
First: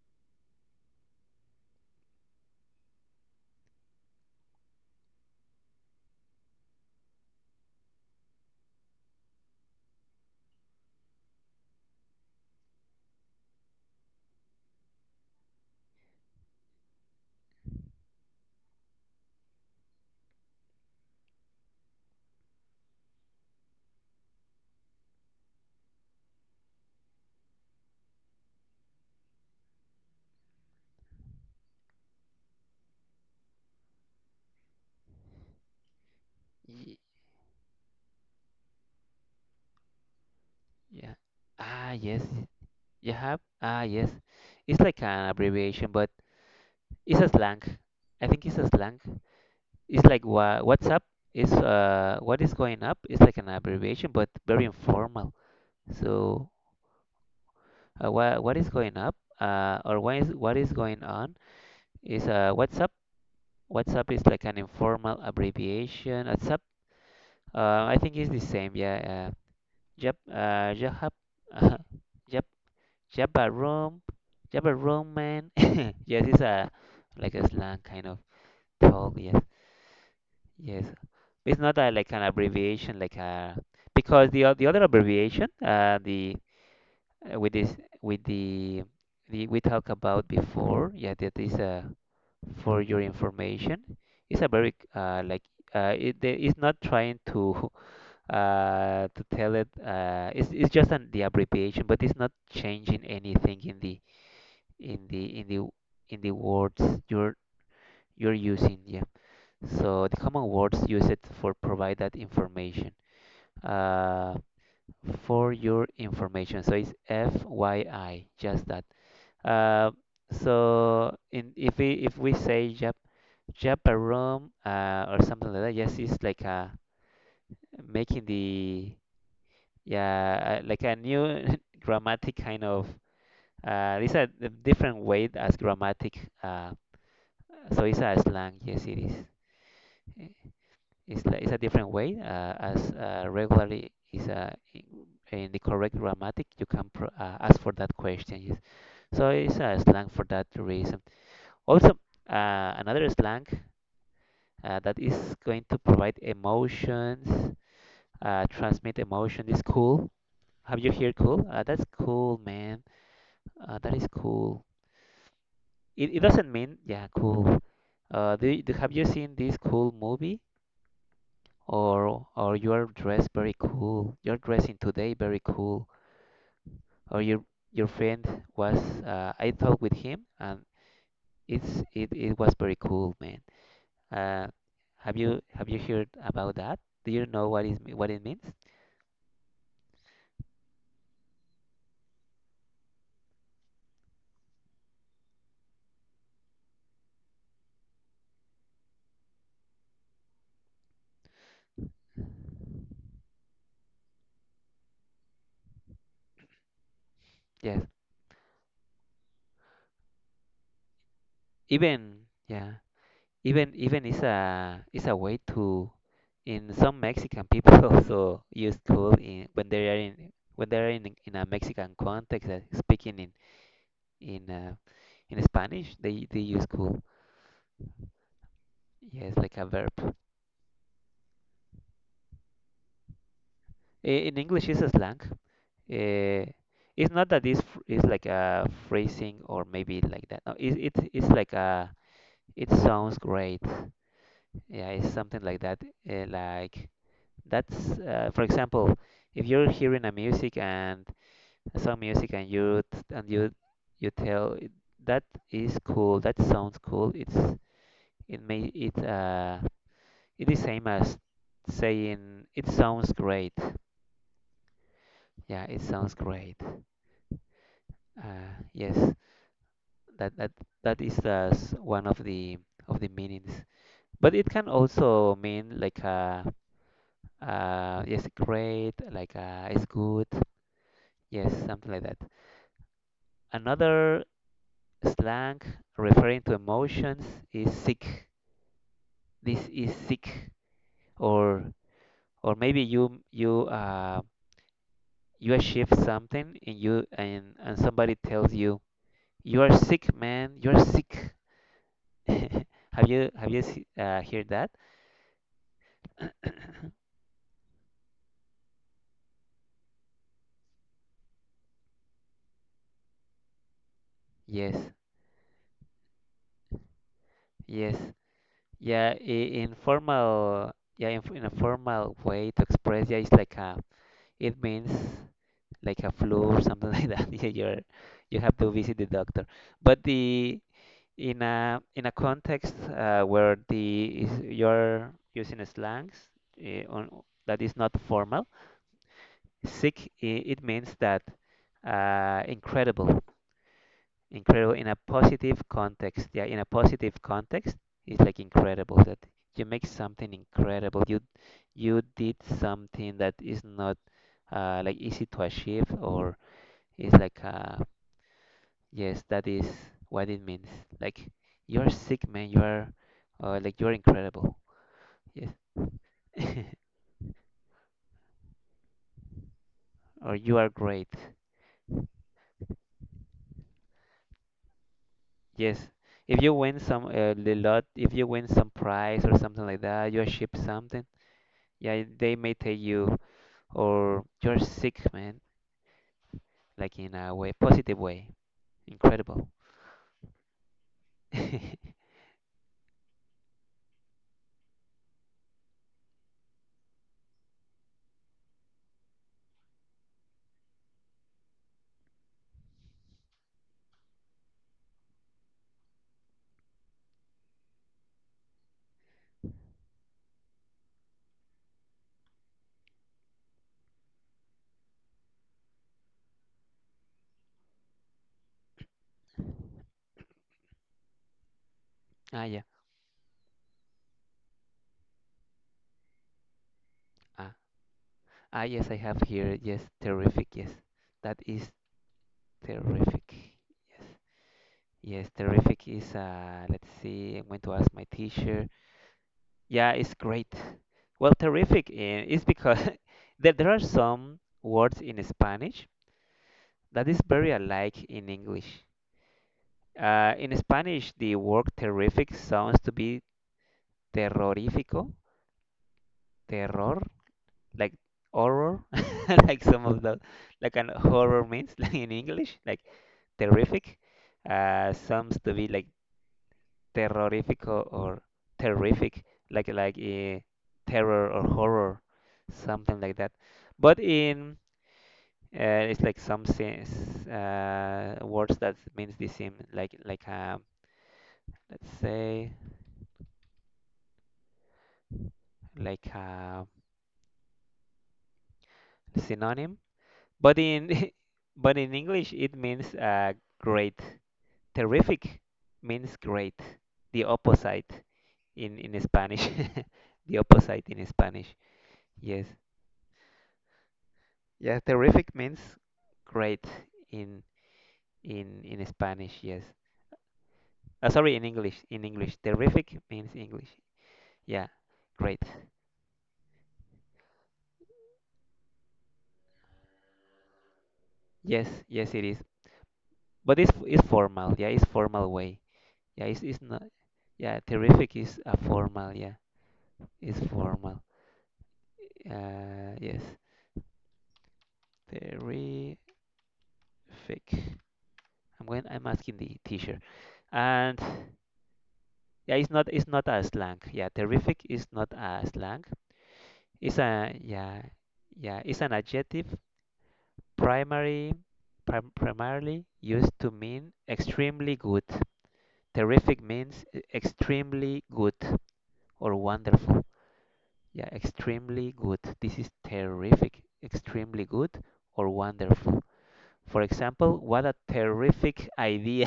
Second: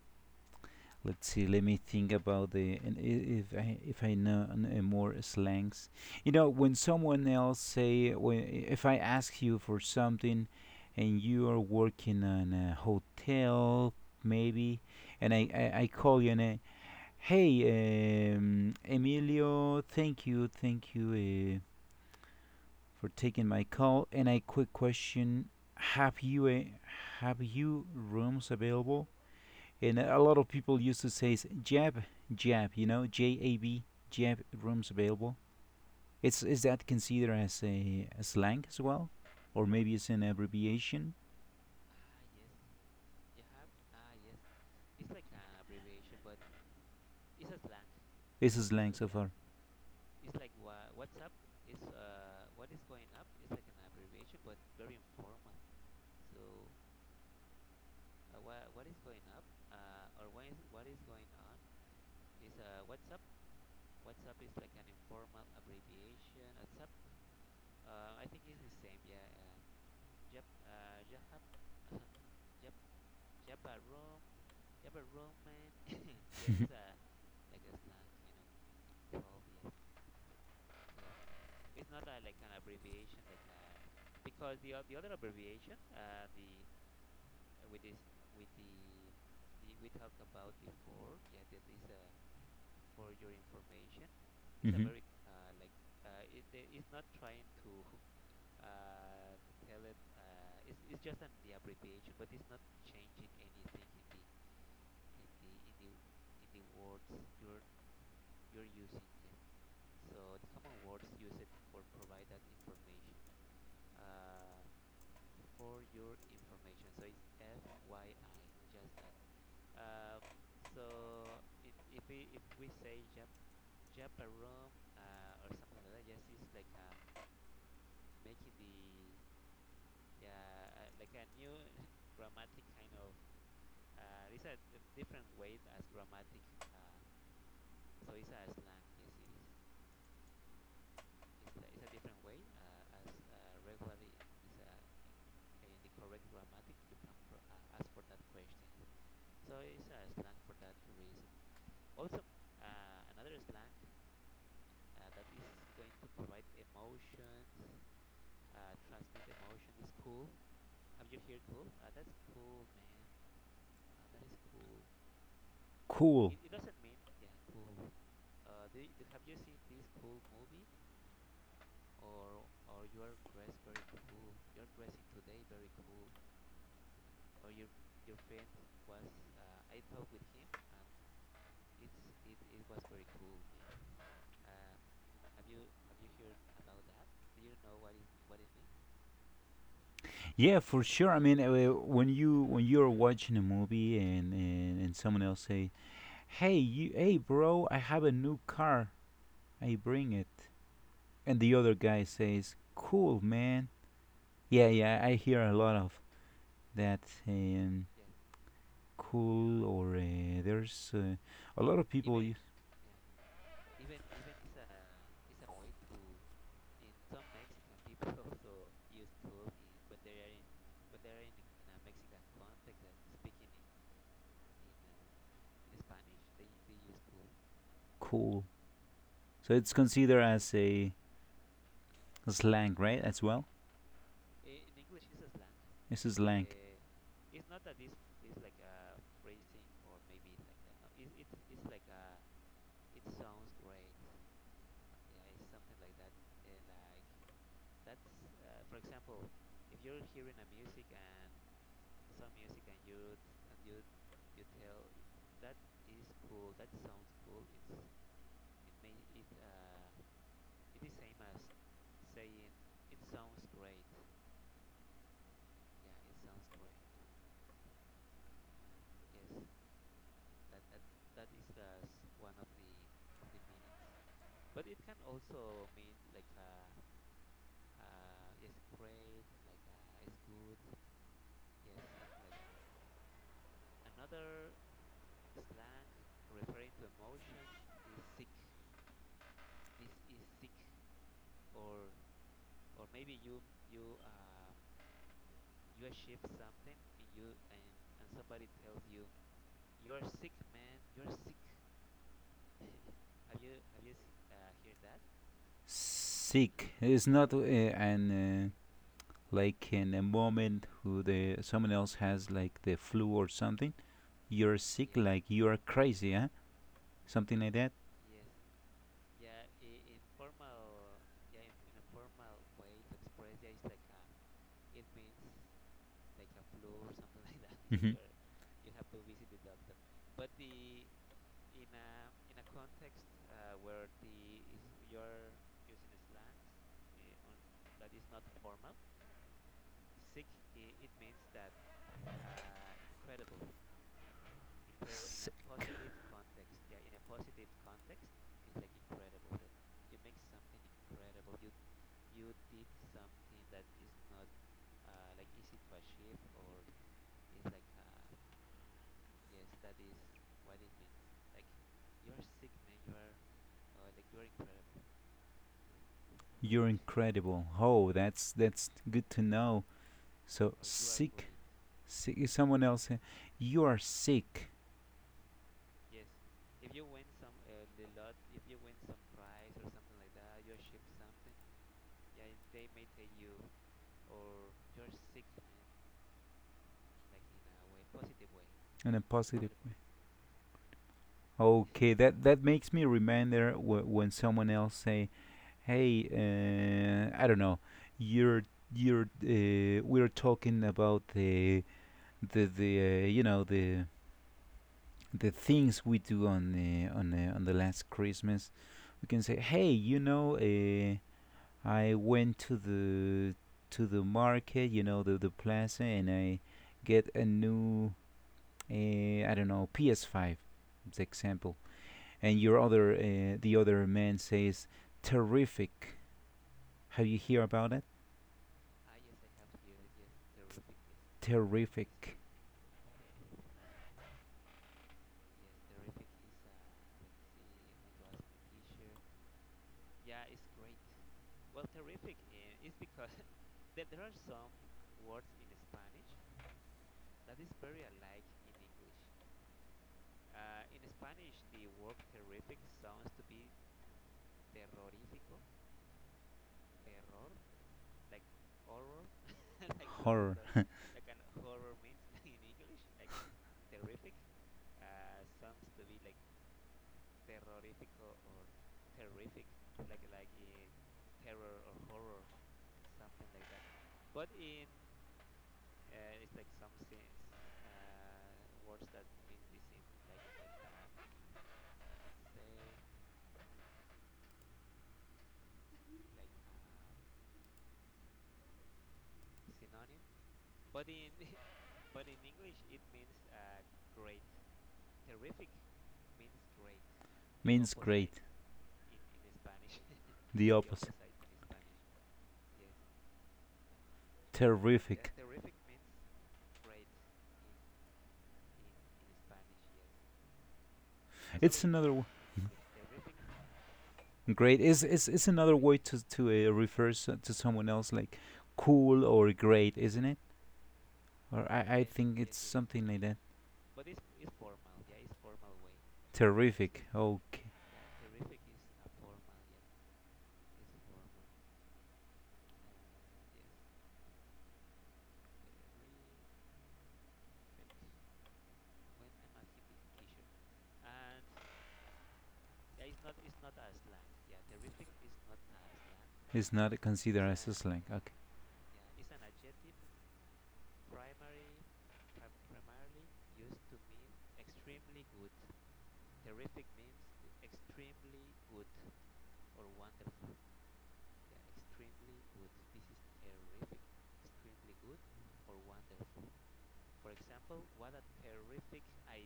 Speaker 2: let's see. Let me think about the and i- if I if I know, n- uh, more slangs. You know, when someone else say, when if I ask you for something, and you are working on a hotel maybe, and I I, I call you and I, "Hey, um, Emilio, thank you, thank you, uh, for taking my call. And a quick question: Have you uh, have you rooms available?" And a lot of people used to say is "jab, jab," you know, J A B, jab rooms available. It's Is that
Speaker 1: Ye-
Speaker 2: considered as a, a slang as well, or maybe it's an abbreviation?
Speaker 1: yeah. Ah, yes, you have. Ah, yes, it's like an abbreviation, but it's a slang. I think it's
Speaker 2: It's a
Speaker 1: a
Speaker 2: slang
Speaker 1: slang.
Speaker 2: so far. [LAUGHS]
Speaker 1: It's like, wha what's up is, uh what is going up is like an abbreviation but very informal. So, uh, what what is going up, uh or what is what is going on is, uh what's up. What's up is like an informal abbreviation. What's up? Uh, I think it's the same. Yeah. Uh, Jab, uh Jab, [LAUGHS] Jab, Jabba room, Jabba room man. [LAUGHS] Yes, it's a like a slang kind of talk. Yes. Yes, it's not a, like an abbreviation, like a, because the o- the other abbreviation, uh, the, uh, with this with the the we talked about before, yeah, that is, uh, for your information. It's a very,
Speaker 2: Mhm.
Speaker 1: uh, like, uh, it they- it's not trying to [LAUGHS] uh to tell it, uh it's it's just an the abbreviation, but it's not changing anything in the in the in the in the words you're you're using, yeah. So the common words used for provide that information. Uh, for your information. So it's F Y I, just that. Uh, so, in if we, if we say Jap, Japarum, uh, or something like that, yes, it's like, uh, making the, yeah, uh, like a new [LAUGHS] grammatic kind of, uh, these are the different way as grammatic. Uh, so it's a slang. Yes, it is. It's like, it's a different way. Uh, as, uh, regularly is, uh, i- in the correct grammatic, you can, pro uh, ask for that question. Yes. So it's a slang for that reason. Also, uh, another slang, uh, that is going to provide emotions, uh, transmit emotion is cool. Have you heard cool? Uh, that's cool, man. Uh, that is cool. It, it
Speaker 2: Cool.
Speaker 1: doesn't mean, yeah, cool. Uh, do, you- do, have you seen this cool movie? or or you are dressed very cool. You're dressing today very cool. Or your your friend, was uh, I talked with him, and it's it, it was very cool, man. Uh, have you have you heard about that? Do you know what is what it means?
Speaker 2: Yeah, for sure. I mean, uh, when you when you're watching a movie, and, and and someone else say, "Hey, you, hey, bro, I have a new car. I bring it," and the other guy says, "Cool, man." Yeah, yeah. I hear a lot of that. Um,
Speaker 1: Yes.
Speaker 2: cool, or uh, there's uh, a lot of people
Speaker 1: Even,
Speaker 2: use
Speaker 1: yeah. Even even is a is a way to, in some Mexican people [LAUGHS] also use cool in, when they are in when they are in in a Mexican context, uh, speaking in in uh, in Spanish, they they use cool.
Speaker 2: cool.
Speaker 1: Yeah, it's
Speaker 2: So
Speaker 1: like a
Speaker 2: it's
Speaker 1: verb.
Speaker 2: considered as a slang, right? As well,
Speaker 1: I- In English, it's a slang.
Speaker 2: it's a
Speaker 1: Uh,
Speaker 2: slang.
Speaker 1: it's not that this fr- is like a phrasing or maybe like that. No, it, it it's like a, it sounds great. Yeah, it's something like that. Uh, like that's, uh, for example, if you're hearing a music and some music, and you t- and you you tell, "It- that is cool, that sounds cool." It's it may it uh It is same as saying it sounds great. Yeah, it sounds great. Uh, yes, that that that is, uh, one of the of the meanings. But it can also mean like, uh, uh, yes, great, like, uh, it's good. Yes, something like that. Another slang referring to emotions is sick. This is sick, or or maybe you you uh you achieve something, and you and and somebody tells you, you are sick, man. You are sick. [LAUGHS] Have you have you se- uh, heard that?
Speaker 2: Sick.
Speaker 1: [COUGHS]
Speaker 2: It's not, uh, an, uh, like, in a moment who the someone else has like the flu or something, you're
Speaker 1: Yes,
Speaker 2: sick, like you are crazy, huh? Something like that.
Speaker 1: yes, yeah. i- In formal, yeah, in, f- in a formal way to express, yeah, it's like a, it means like a flu or something [LAUGHS] like that. Yeah, you're,
Speaker 2: Mhm.
Speaker 1: you have to visit the doctor. But the in a in a context, uh, where the is, you're using slangs, uh, on that is not formal. Sick, i- it means that, uh, incredible, incredible in a
Speaker 2: Sick.
Speaker 1: positive context. Yeah, in a positive context, it's like incredible that you make something incredible. You you did something that is not, uh, like easy to achieve, or is like, uh, yes, that is what it means. Like you are sick, man. You are uh, Like you are incredible. Yes,
Speaker 2: You're incredible. Oh, that's that's good to know.
Speaker 1: [LAUGHS] or
Speaker 2: So, or you
Speaker 1: you are great.
Speaker 2: sick, sick is someone else. uh, You are sick
Speaker 1: Yes. If you win some, uh, the lot, if you win some prize or something like that, you achieve something. Yeah, they may take you, or you're sick, man. Like in a way, positive way.
Speaker 2: in a
Speaker 1: Incredible.
Speaker 2: positive. Okay,
Speaker 1: [LAUGHS]
Speaker 2: that that makes me remember, wh- when someone else say, "Hey, uh, I don't know, you're you're uh, we're talking about the the the uh, you know the the things we do on the on the, on the last Christmas." We can say, "Hey, you know, uh, I went to the to the market, you know, the the plaza, and I get a new, uh, I don't know, P S five, as example." And
Speaker 1: Ah,
Speaker 2: your
Speaker 1: yeah.
Speaker 2: other uh, the other man says, "Terrific." Have you hear
Speaker 1: Ah,
Speaker 2: about it?
Speaker 1: ah, yes, I have here. Yes, terrific. Yes, that is
Speaker 2: Terrific.
Speaker 1: terrific. Yes, yes, terrific is. Uh, let's see. I'm going to ask my teacher. Yeah, it's great. Well, terrific, eh, is because, [LAUGHS] there there are some words in Spanish that is very alike in English. Uh, in Spanish, the word terrific sounds to be terrorífico, terror, like horror, [LAUGHS] like some
Speaker 2: [LAUGHS]
Speaker 1: of the,
Speaker 2: Horror.
Speaker 1: like an horror means [LAUGHS] like in English, like terrific, uh, sounds to be like terrorífico or terrific, like, like uh, terror or horror, something like that. But in uh, it's like some sen- uh, words that means the same, like, like um let's say like a synonym, but in, [LAUGHS] but in english it means, uh, great. Terrific means great, the
Speaker 2: [LAUGHS] Means
Speaker 1: opposite,
Speaker 2: great.
Speaker 1: in in spanish. [LAUGHS] The
Speaker 2: The
Speaker 1: opposite
Speaker 2: opposite.
Speaker 1: in spanish. Yes, yeah,
Speaker 2: Terrific.
Speaker 1: terrific means great in in in spanish. Yes, uh, sorry, in
Speaker 2: It's
Speaker 1: english,
Speaker 2: another
Speaker 1: in
Speaker 2: w-
Speaker 1: english terrific means english,
Speaker 2: great.
Speaker 1: yeah,
Speaker 2: Is is It's
Speaker 1: great.
Speaker 2: another way to to uh, refer to someone else like cool or great, isn't it? Or
Speaker 1: Yes,
Speaker 2: I I
Speaker 1: yes,
Speaker 2: think
Speaker 1: it
Speaker 2: it's
Speaker 1: is,
Speaker 2: something like that.
Speaker 1: but it's it's formal, yeah, it's formal way. Yeah, it's, it's not.
Speaker 2: Terrific. Okay,
Speaker 1: Yeah, terrific is a formal. Yeah, it's formal. Uh, yes, terrific. I'm going. I'm asking the teacher, and yeah, it's not. It's not a slang. Yeah, terrific is not a slang.
Speaker 2: it's not
Speaker 1: It's
Speaker 2: considered
Speaker 1: a,
Speaker 2: as a
Speaker 1: yeah,
Speaker 2: slang. Okay.
Speaker 1: yeah. It's an adjective, primary, prim primarily used to mean extremely good. Terrific means e- extremely good or wonderful. Yeah, extremely good. This is terrific. Extremely good or wonderful. For example, what a terrific idea.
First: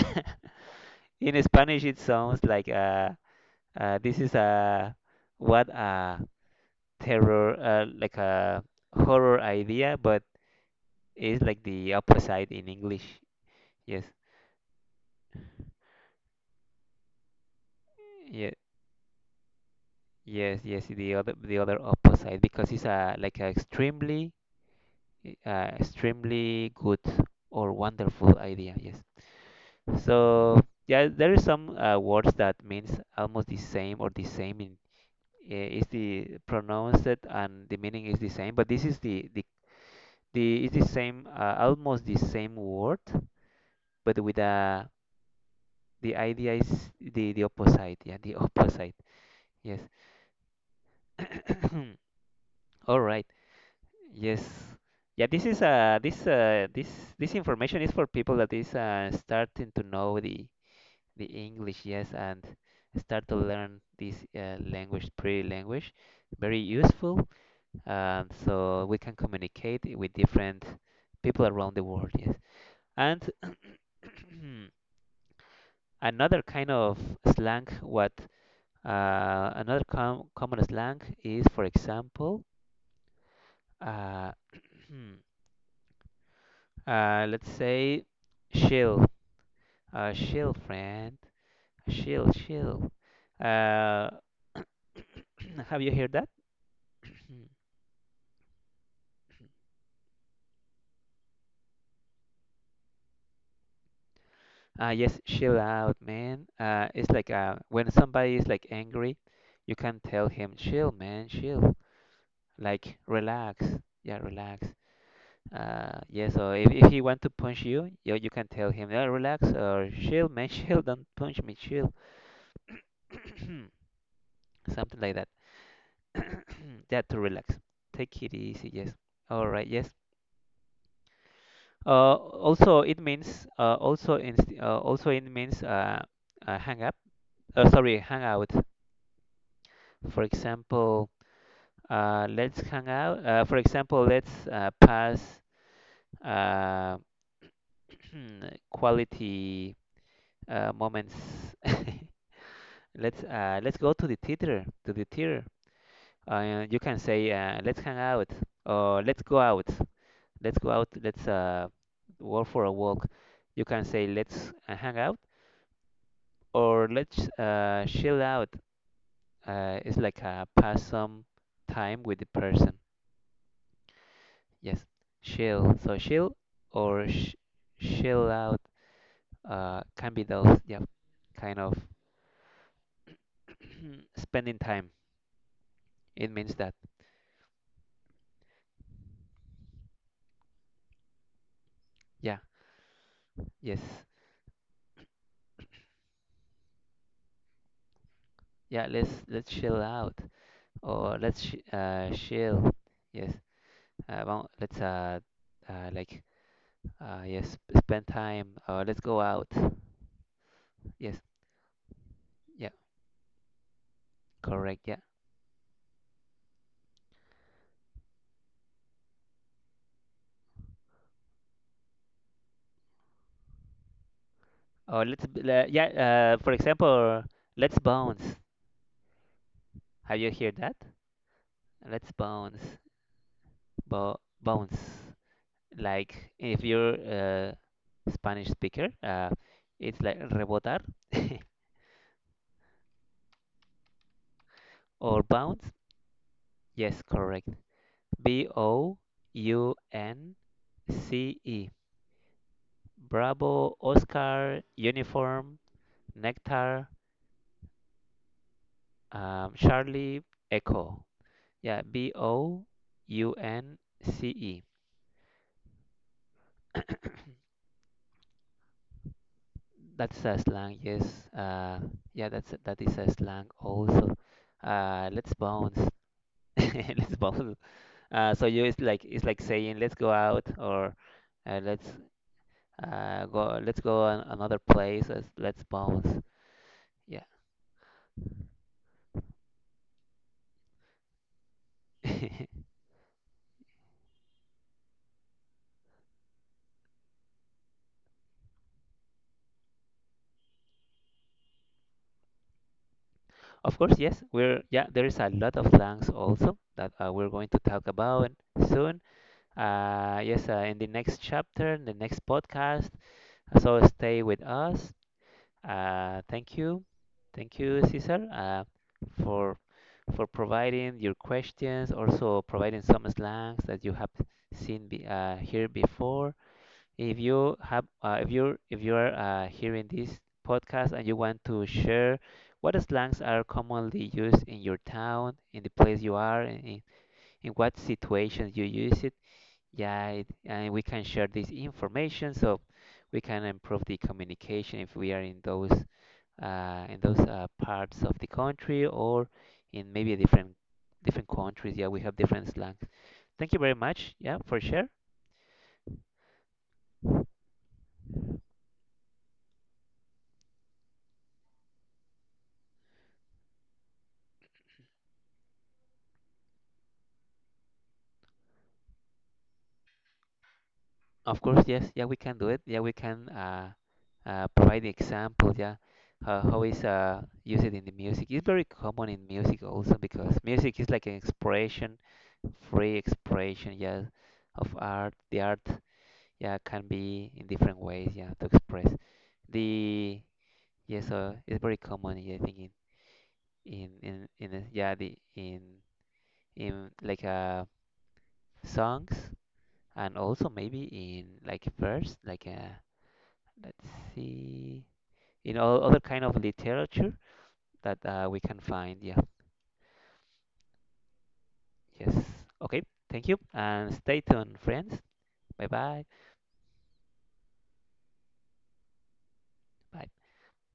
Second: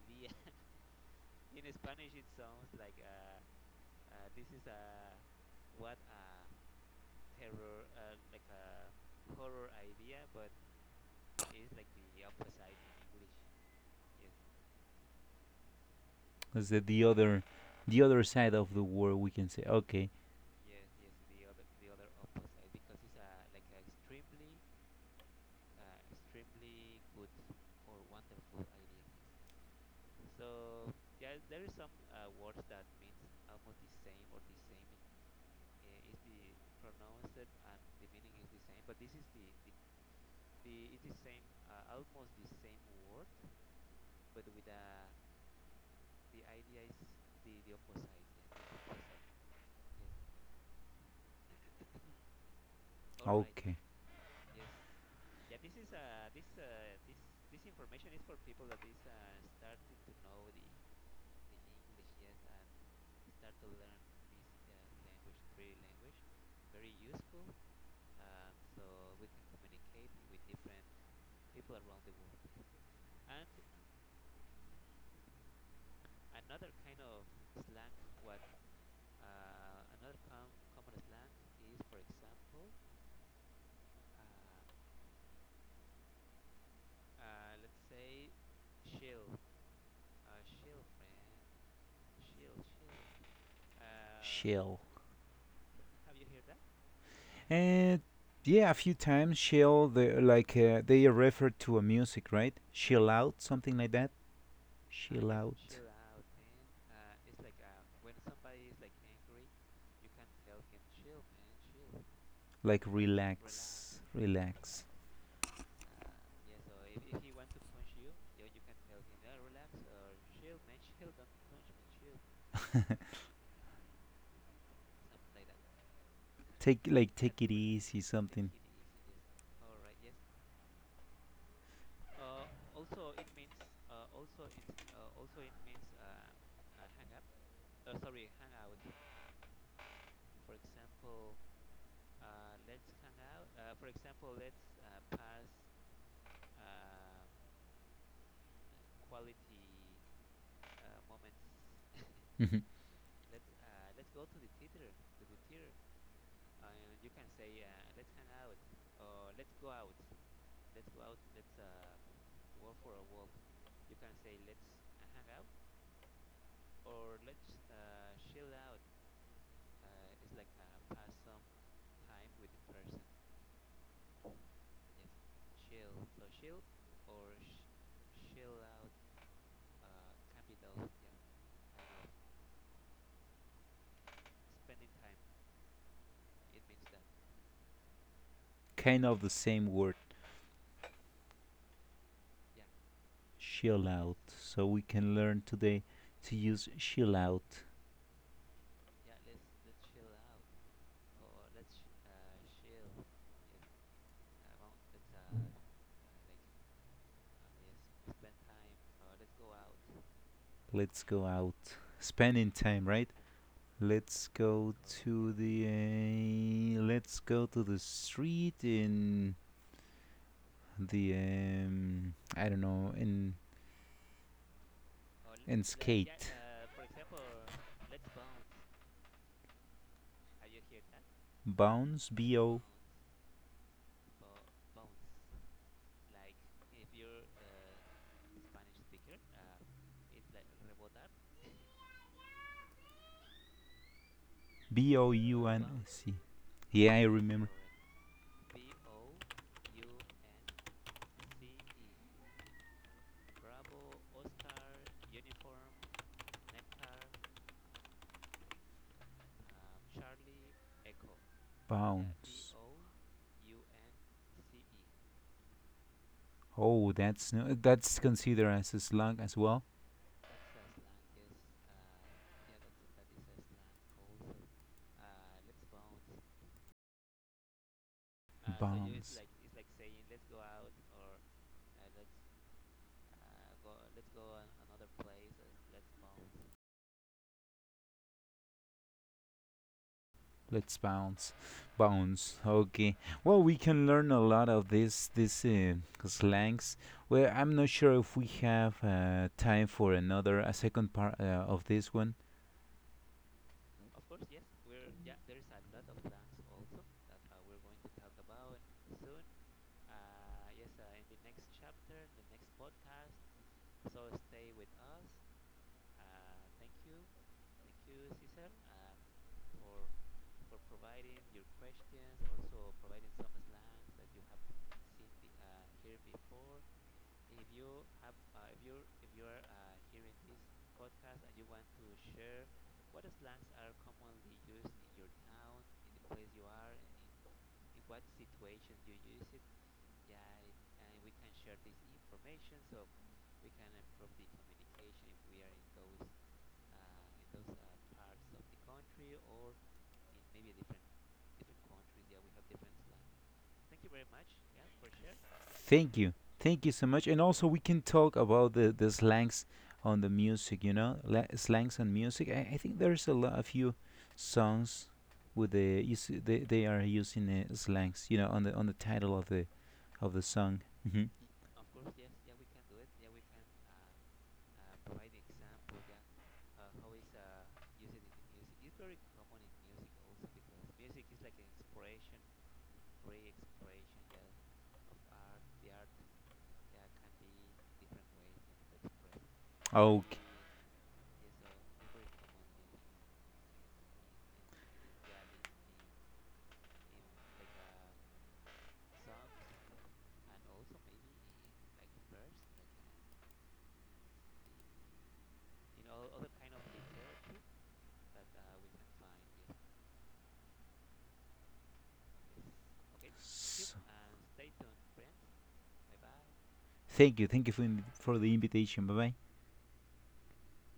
Speaker 1: [LAUGHS] In Spanish, it sounds like, uh, uh, this is a, what a terror, uh, like a horror idea, but it's like the opposite in English. Yes,
Speaker 2: That's the, the other the other
Speaker 1: yeah,
Speaker 2: side of the word, we can say. Okay.
Speaker 1: yes, yes. The other, the other opposite, because it's a like a extremely, uh, extremely good or wonderful idea. Yes. So yeah, there is some, uh, words that means almost the same or the same in, eh, is the pronounced and the meaning is the same, but this is the the the is the same, uh, almost the same word, but with a, the idea is the the opposite. Yeah, the [LAUGHS] opposite. Yes. [COUGHS] All right.
Speaker 2: Okay.
Speaker 1: Yes. Yeah, this is uh this uh this this information is for people that is uh starting to know the the English, yes, and start to learn this uh, language, pretty language, very useful. Um, so we can communicate with different people around the world, yes. And [CLEARS THROAT] another kind of slang, what uh, another com common slang is, for example, uh, [CLEARS THROAT] uh, let's say chill, uh, chill, friend, chill, chill. Uh,
Speaker 2: Right. Shell.
Speaker 1: [CLEARS THROAT] have you heard that?
Speaker 2: And yeah, a few times shell, the like uh, they refer to a music, right? Shell out, something like that.
Speaker 1: Uh, yes,
Speaker 2: Shell
Speaker 1: chill
Speaker 2: out.
Speaker 1: out, man. Uh, it's like uh, when somebody is like angry, you can tell him, chill, man, chill.
Speaker 2: Like
Speaker 1: Like relax.
Speaker 2: relax.
Speaker 1: Yeah, relax.
Speaker 2: Relax. Relax.
Speaker 1: Uh, yes, or if, if he want to punch you, you, you can tell him, yeah, relax or chill, man, [LAUGHS] chill. Don't punch me, chill. [CLEARS THROAT] Something like that.
Speaker 2: Take
Speaker 1: [CLEARS THROAT] That
Speaker 2: like
Speaker 1: to
Speaker 2: take it
Speaker 1: relax.
Speaker 2: easy,
Speaker 1: Take it
Speaker 2: something.
Speaker 1: easy. Yes. All right. Yes. Uh, also it means uh, also in uh, also it means uh, uh, hang up. Uh, sorry, hang out. For example, uh, let's hang out. Uh, for example, let's uh, pass uh, [CLEARS THROAT] quality uh, moments.
Speaker 2: Yes. Mhm.
Speaker 1: [LAUGHS] let's uh, let's go to the theater. To the theater. Uh, you can say uh, let's hang out or let's go out. Let's go out. Let's uh, go for a walk. You can say let's uh, hang out or let's uh, chill out. Uh, it's like uh, pass some time with the person. Yes, chill. So chill or sh chill out uh, can be those, yeah, kind of [CLEARS THROAT] spending time. It means that,
Speaker 2: Kind of the same word,
Speaker 1: yeah, yes,
Speaker 2: chill out. So we can learn today to use chill out.
Speaker 1: yeah. Let's let's chill out or let's sh uh, chill. Yes, uh, well, let's uh, uh like uh yes, spend time or let's go out.
Speaker 2: Let's
Speaker 1: Yes,
Speaker 2: go out. Spending
Speaker 1: yeah,
Speaker 2: time, right? Let's go
Speaker 1: correct. Yeah,
Speaker 2: to the uh, let's go to the street, in the um, I don't know, in
Speaker 1: or let's b-
Speaker 2: in
Speaker 1: le- yeah.
Speaker 2: skate.
Speaker 1: Uh, for example, let's bounce. Have you heard that?
Speaker 2: Bounce.
Speaker 1: Let's
Speaker 2: B O
Speaker 1: bounce, bo bounce. Like if you're a Spanish speaker, uh, it's like rebotar [LAUGHS]
Speaker 2: B O
Speaker 1: or
Speaker 2: U N
Speaker 1: bounce.
Speaker 2: C. Yeah, I
Speaker 1: Yes, correct.
Speaker 2: remember.
Speaker 1: B O U N C E. Bravo, Oscar, uniform, nectar, um, Charlie, echo. Yeah, B
Speaker 2: Bounce.
Speaker 1: O U N C E.
Speaker 2: Oh, that's no, that's considered as a slug as well.
Speaker 1: That's a slang, yes. Uh, yeah, that's that is a slang also. Uh, let's bounce. [LAUGHS] Let's bounce. Uh, so you it's like
Speaker 2: Bounce.
Speaker 1: it's like saying let's go out or uh, let's uh, go let's go on another place. Let's, let's bounce. Yeah.
Speaker 2: Let's bounce, bounce.
Speaker 1: [LAUGHS]
Speaker 2: Okay. Well, we can learn a lot of these these uh, slangs. Well, I'm not sure if we have uh, time for another a second part uh, of this one.
Speaker 1: Of course, yes. We're Yeah. There is a lot of slangs also that uh, we're going to talk about soon. Uh, yes, uh, in the next chapter, in the next podcast. So stay with us. Uh, thank you. Thank you, Cesar, uh, for for providing your questions, also providing some slangs that you have seen be, uh, here before. If you have, uh, if you if you are uh, hearing this podcast and you want to share what slangs are commonly used in your town, in the place you are, in, in in what situations you use it, yeah, it, and we can share this information so we can improve the communication if we are in those uh, in those uh, parts of the country or in maybe a different different countries. Yeah, we have different slangs. Thank you very much. Yeah, for sure.
Speaker 2: Thank you, thank you so much. And also, we can talk about the the slangs on the music. You know, La- slangs on music. I, I think there's a lot a few songs with the use they they are using uh, slangs. You know, on the on the title of the of the song. Hmm.
Speaker 1: Of course, yes. Yeah, we can do it. Yeah, we can uh, uh, provide the example. Yeah, how how is uh, use it in the music? It's very common in music also because music is like an expression, free expression. Yeah, of art. The art, yeah, can be in different ways. Yeah, to express
Speaker 2: Okay.
Speaker 1: the yes. Uh, it's very common. Yeah, I think in in in, in the- yeah the in in like uh songs and also maybe in like verse like uh let's see. In all other kind of literature that uh, we can find. Yeah. Yes. Okay. Thank you.
Speaker 2: S-
Speaker 1: And stay tuned, friends. Bye bye.
Speaker 2: Thank you. Thank you for, in- for the invitation. Bye bye.
Speaker 1: Bye.